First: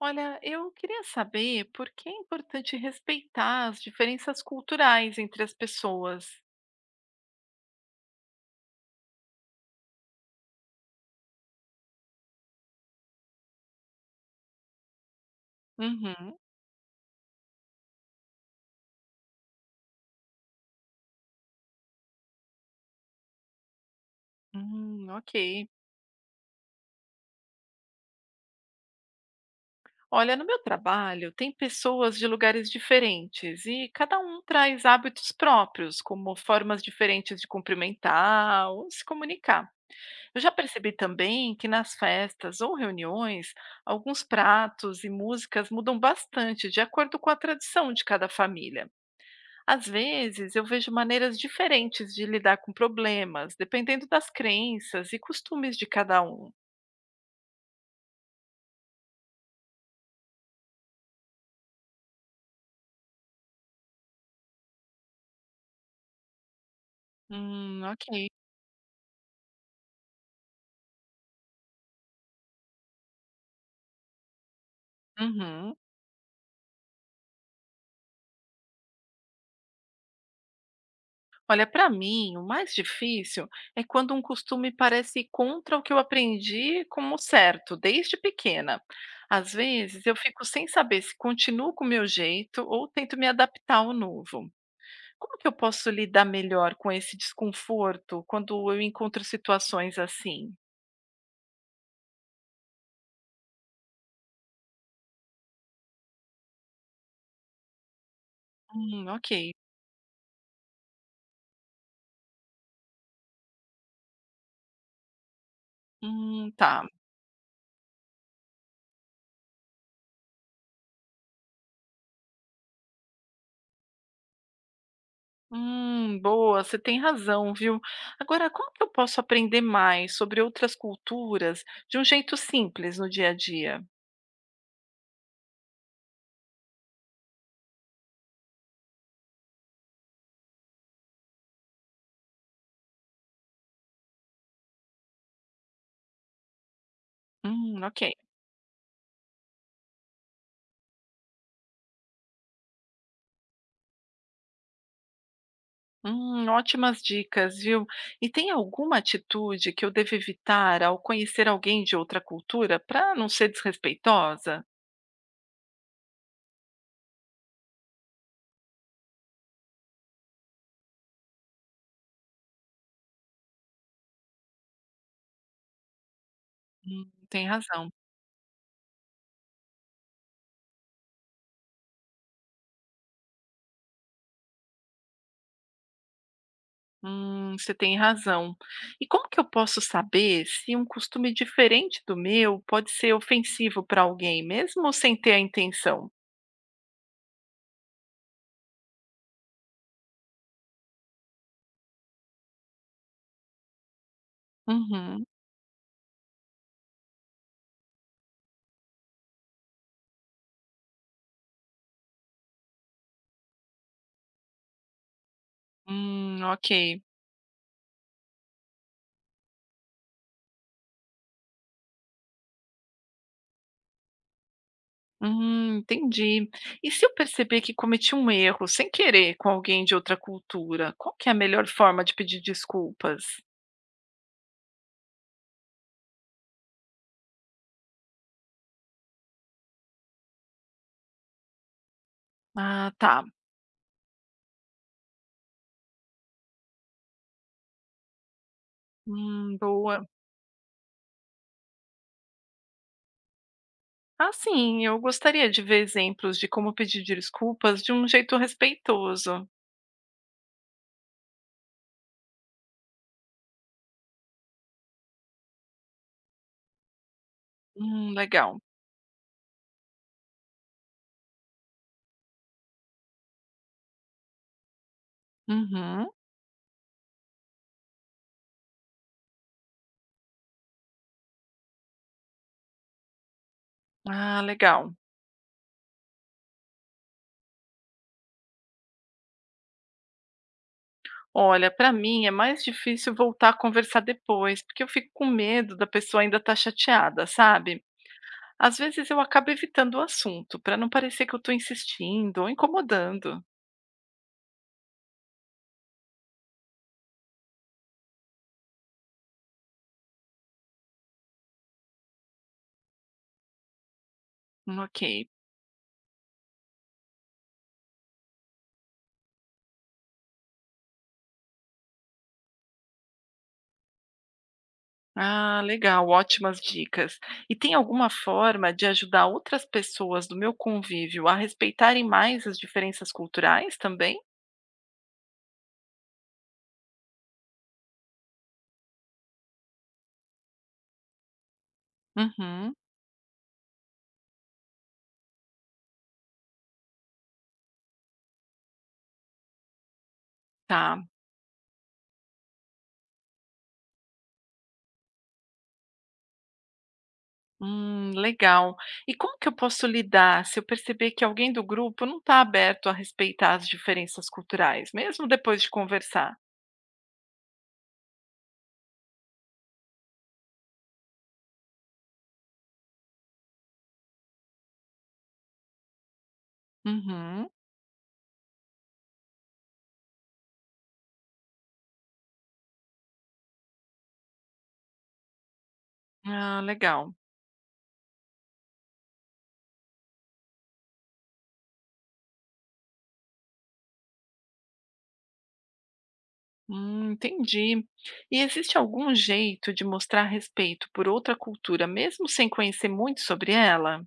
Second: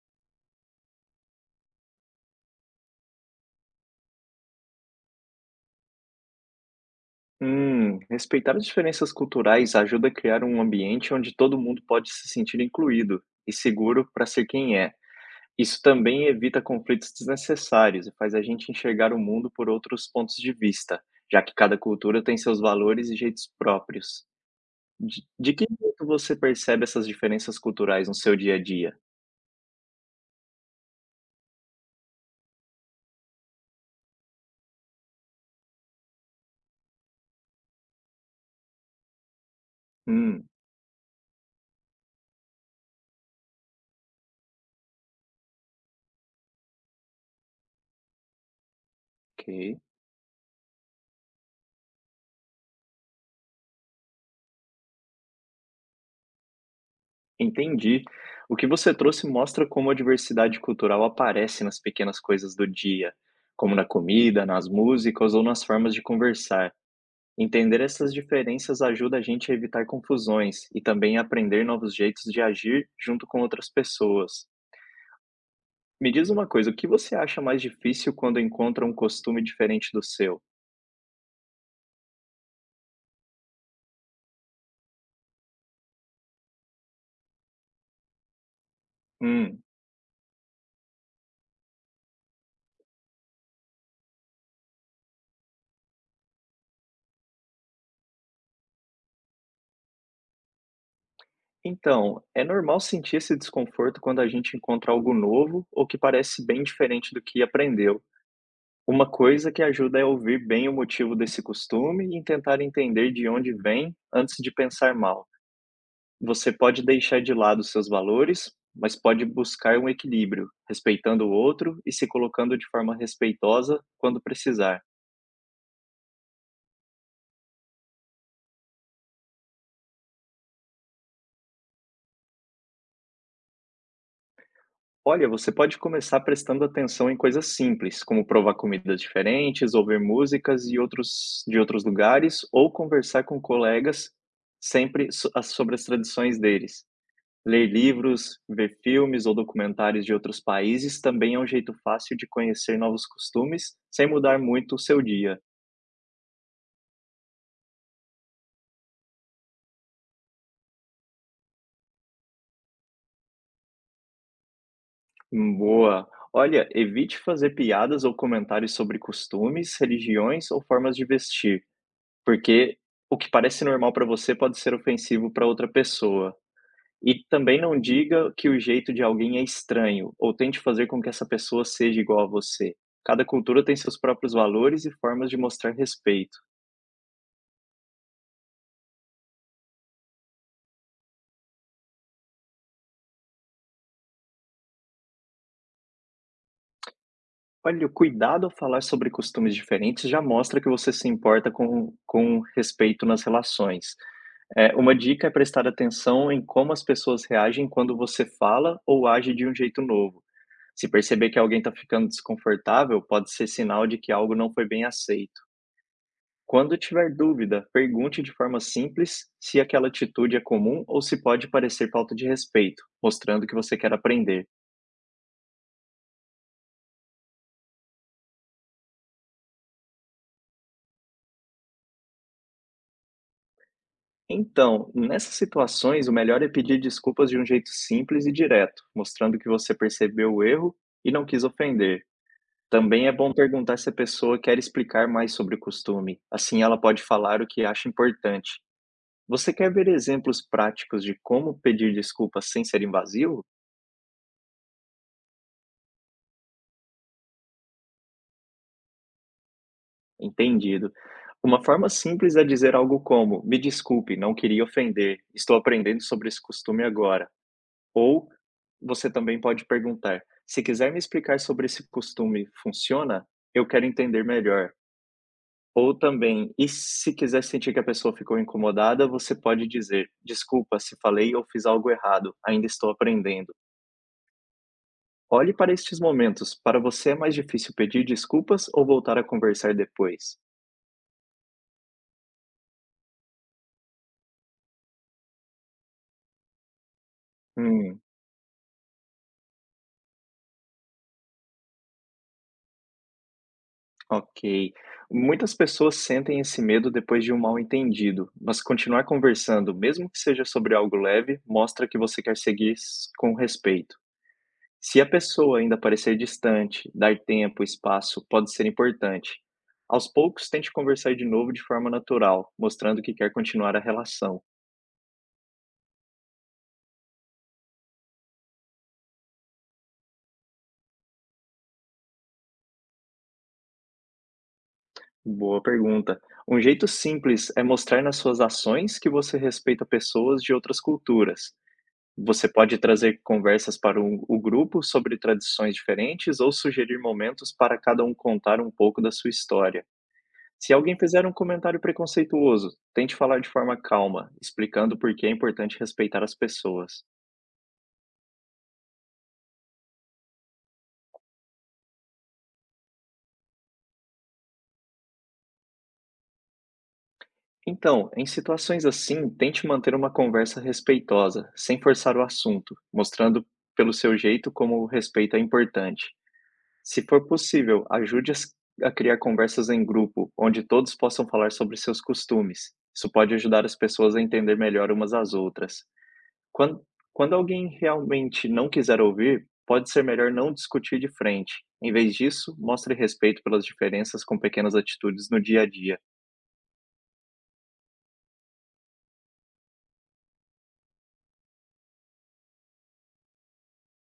Olha, eu queria saber por que é importante respeitar as diferenças culturais entre as pessoas. Respeitar as diferenças culturais ajuda a criar um ambiente onde todo mundo pode se sentir incluído e seguro para ser quem é. Isso também Uhum. evita conflitos desnecessários e faz a gente enxergar o mundo por outros pontos de vista, já que cada cultura tem seus valores e jeitos próprios. De, Ok. de que jeito você percebe essas diferenças culturais no seu dia a dia? Olha, no meu trabalho tem pessoas de lugares diferentes e cada um traz hábitos próprios, como formas diferentes de cumprimentar ou se comunicar. Eu Hum, já percebi também que nas festas ou reuniões, alguns pratos e músicas mudam bastante de acordo com a tradição de cada família. ok. Às vezes, eu vejo maneiras diferentes de lidar com problemas, dependendo das crenças e costumes de cada um. Entendi. O que você trouxe mostra como a diversidade cultural aparece nas pequenas coisas do dia, como na comida, nas músicas ou nas formas de conversar. Entender Ok. essas diferenças ajuda a gente a evitar confusões e também a aprender novos jeitos de agir junto com outras pessoas. Uhum. Me diz uma coisa, o que você acha mais difícil quando encontra um costume diferente do seu? Olha, para mim, o mais difícil é quando um costume parece contra o que eu aprendi como certo, desde pequena. Às Hum, vezes, eu fico sem saber se continuo com o meu jeito ou tento me adaptar ao novo. Como que eu posso lidar melhor com esse desconforto quando eu encontro situações assim? então, é normal sentir esse desconforto quando a gente encontra algo novo ou que parece bem diferente do que aprendeu. Uma coisa Ok. que ajuda é ouvir bem o motivo desse costume e tentar entender de onde vem antes de pensar mal. Você pode Tá. deixar de lado seus valores, mas pode buscar um equilíbrio, respeitando o outro e se colocando de forma respeitosa quando precisar. Boa, você tem razão, viu? Agora, como que eu posso aprender mais sobre outras culturas de um jeito simples no dia a dia? Olha, você pode começar prestando atenção em coisas simples, como provar comidas diferentes, ouvir músicas e outros de outros lugares ou conversar com colegas sempre sobre as tradições deles. Ler Ok. livros, ver filmes ou documentários de outros países também é um jeito fácil de conhecer novos costumes sem mudar muito o seu dia. Ótimas dicas, viu? E tem alguma atitude que eu devo evitar ao conhecer alguém de outra cultura para não ser desrespeitosa? Boa! Olha, evite fazer piadas ou comentários sobre costumes, religiões ou formas de vestir, porque o que parece normal para você pode ser ofensivo para outra pessoa. E Tem também não razão. diga que o jeito de alguém é estranho ou tente fazer com que essa pessoa seja igual a você. Cada cultura tem seus próprios valores e formas de mostrar respeito. Você tem razão. E como que eu posso saber se um costume diferente do meu pode ser ofensivo para alguém, mesmo sem ter a intenção? Olha, o cuidado ao falar sobre costumes diferentes já mostra que você se importa com respeito nas relações. É, uma Uhum. dica é prestar atenção em como as pessoas reagem quando você fala ou age de um jeito novo. Se perceber que alguém está ficando desconfortável, pode ser sinal de que algo não foi bem aceito. Ok. Quando tiver dúvida, pergunte de forma simples se aquela atitude é comum ou se pode parecer falta de respeito, mostrando que você quer aprender. Entendi. E se eu perceber que cometi um erro sem querer com alguém de outra cultura, qual que é a melhor forma de pedir desculpas? Então, nessas situações, o melhor é pedir desculpas de um jeito simples e direto, mostrando que você percebeu o erro e não quis ofender. Ah, Também é tá. bom perguntar se a pessoa quer explicar mais sobre o costume, assim ela pode falar o que acha importante. Você quer ver Boa. exemplos práticos de como pedir desculpas sem ser invasivo? Ah, sim, eu gostaria de ver exemplos de como pedir desculpas de um jeito respeitoso. Entendido. Uma forma simples é dizer algo como: "Me desculpe, não queria ofender, estou aprendendo sobre esse costume agora". Ou Legal. você também pode perguntar: "Se quiser me explicar sobre esse costume, funciona? Eu quero entender melhor". Ou Uhum. também, e se quiser sentir que a pessoa ficou incomodada, você pode dizer: "Desculpa se falei ou fiz algo errado, ainda estou aprendendo". Ah, legal. Olhe para estes momentos, para você é mais difícil pedir desculpas ou voltar a conversar depois? Olha, para mim é mais difícil voltar a conversar depois, porque eu fico com medo da pessoa ainda estar chateada, sabe? Hum. Às vezes eu acabo evitando o assunto, para não parecer que eu estou insistindo ou incomodando. Ok. Muitas pessoas sentem esse medo depois de um mal-entendido, mas continuar conversando, mesmo que seja sobre algo leve, mostra que você quer seguir com respeito. Ok. Se a pessoa ainda parecer distante, dar tempo, espaço pode ser importante. Aos poucos, tente conversar de novo de forma natural, mostrando que quer continuar a relação. Ah, legal, ótimas dicas. E tem alguma forma de ajudar outras pessoas do meu convívio a respeitarem mais as diferenças culturais também? Boa pergunta. Um jeito simples é mostrar nas suas ações que você respeita pessoas de outras culturas. Você Uhum, pode trazer conversas para o grupo sobre tradições diferentes ou sugerir momentos para cada um contar um pouco da sua história. Se alguém tá. fizer um comentário preconceituoso, tente falar de forma calma, explicando por que é importante respeitar as pessoas. Legal. E como que eu posso lidar se eu perceber que alguém do grupo não está aberto a respeitar as diferenças culturais, mesmo depois de conversar? Então, em situações assim, tente manter uma conversa respeitosa, sem forçar o assunto, mostrando pelo seu jeito como o respeito é importante. Se for Uhum. possível, ajude a criar conversas em grupo, onde todos possam falar sobre seus costumes. Isso pode ajudar as pessoas a entender melhor umas às outras. Ah, Quando, legal. quando alguém realmente não quiser ouvir, pode ser melhor não discutir de frente. Em vez disso, mostre respeito pelas diferenças com pequenas atitudes no dia a dia. Entendi. E existe algum jeito de mostrar respeito por outra cultura, mesmo sem conhecer muito sobre ela?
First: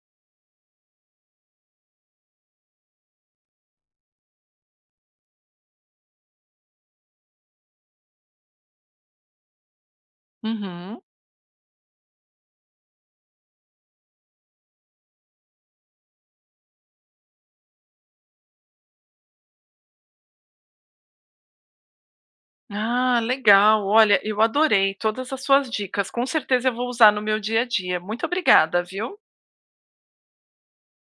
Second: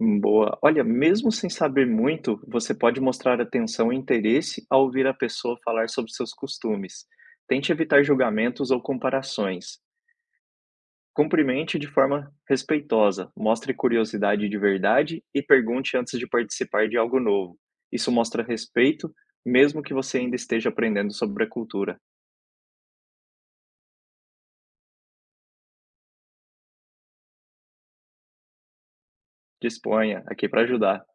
Boa. Olha, mesmo sem saber muito, você pode mostrar atenção e interesse ao ouvir a pessoa falar sobre seus costumes. Tente evitar julgamentos ou comparações. Uhum. Cumprimente de forma respeitosa, mostre curiosidade de verdade e pergunte antes de participar de algo novo. Isso mostra respeito, mesmo que você ainda esteja aprendendo sobre a cultura. Ah, legal. Olha, eu adorei todas as suas dicas. Com certeza eu vou usar no meu dia a dia. Muito obrigada, viu? Disponha, aqui para ajudar.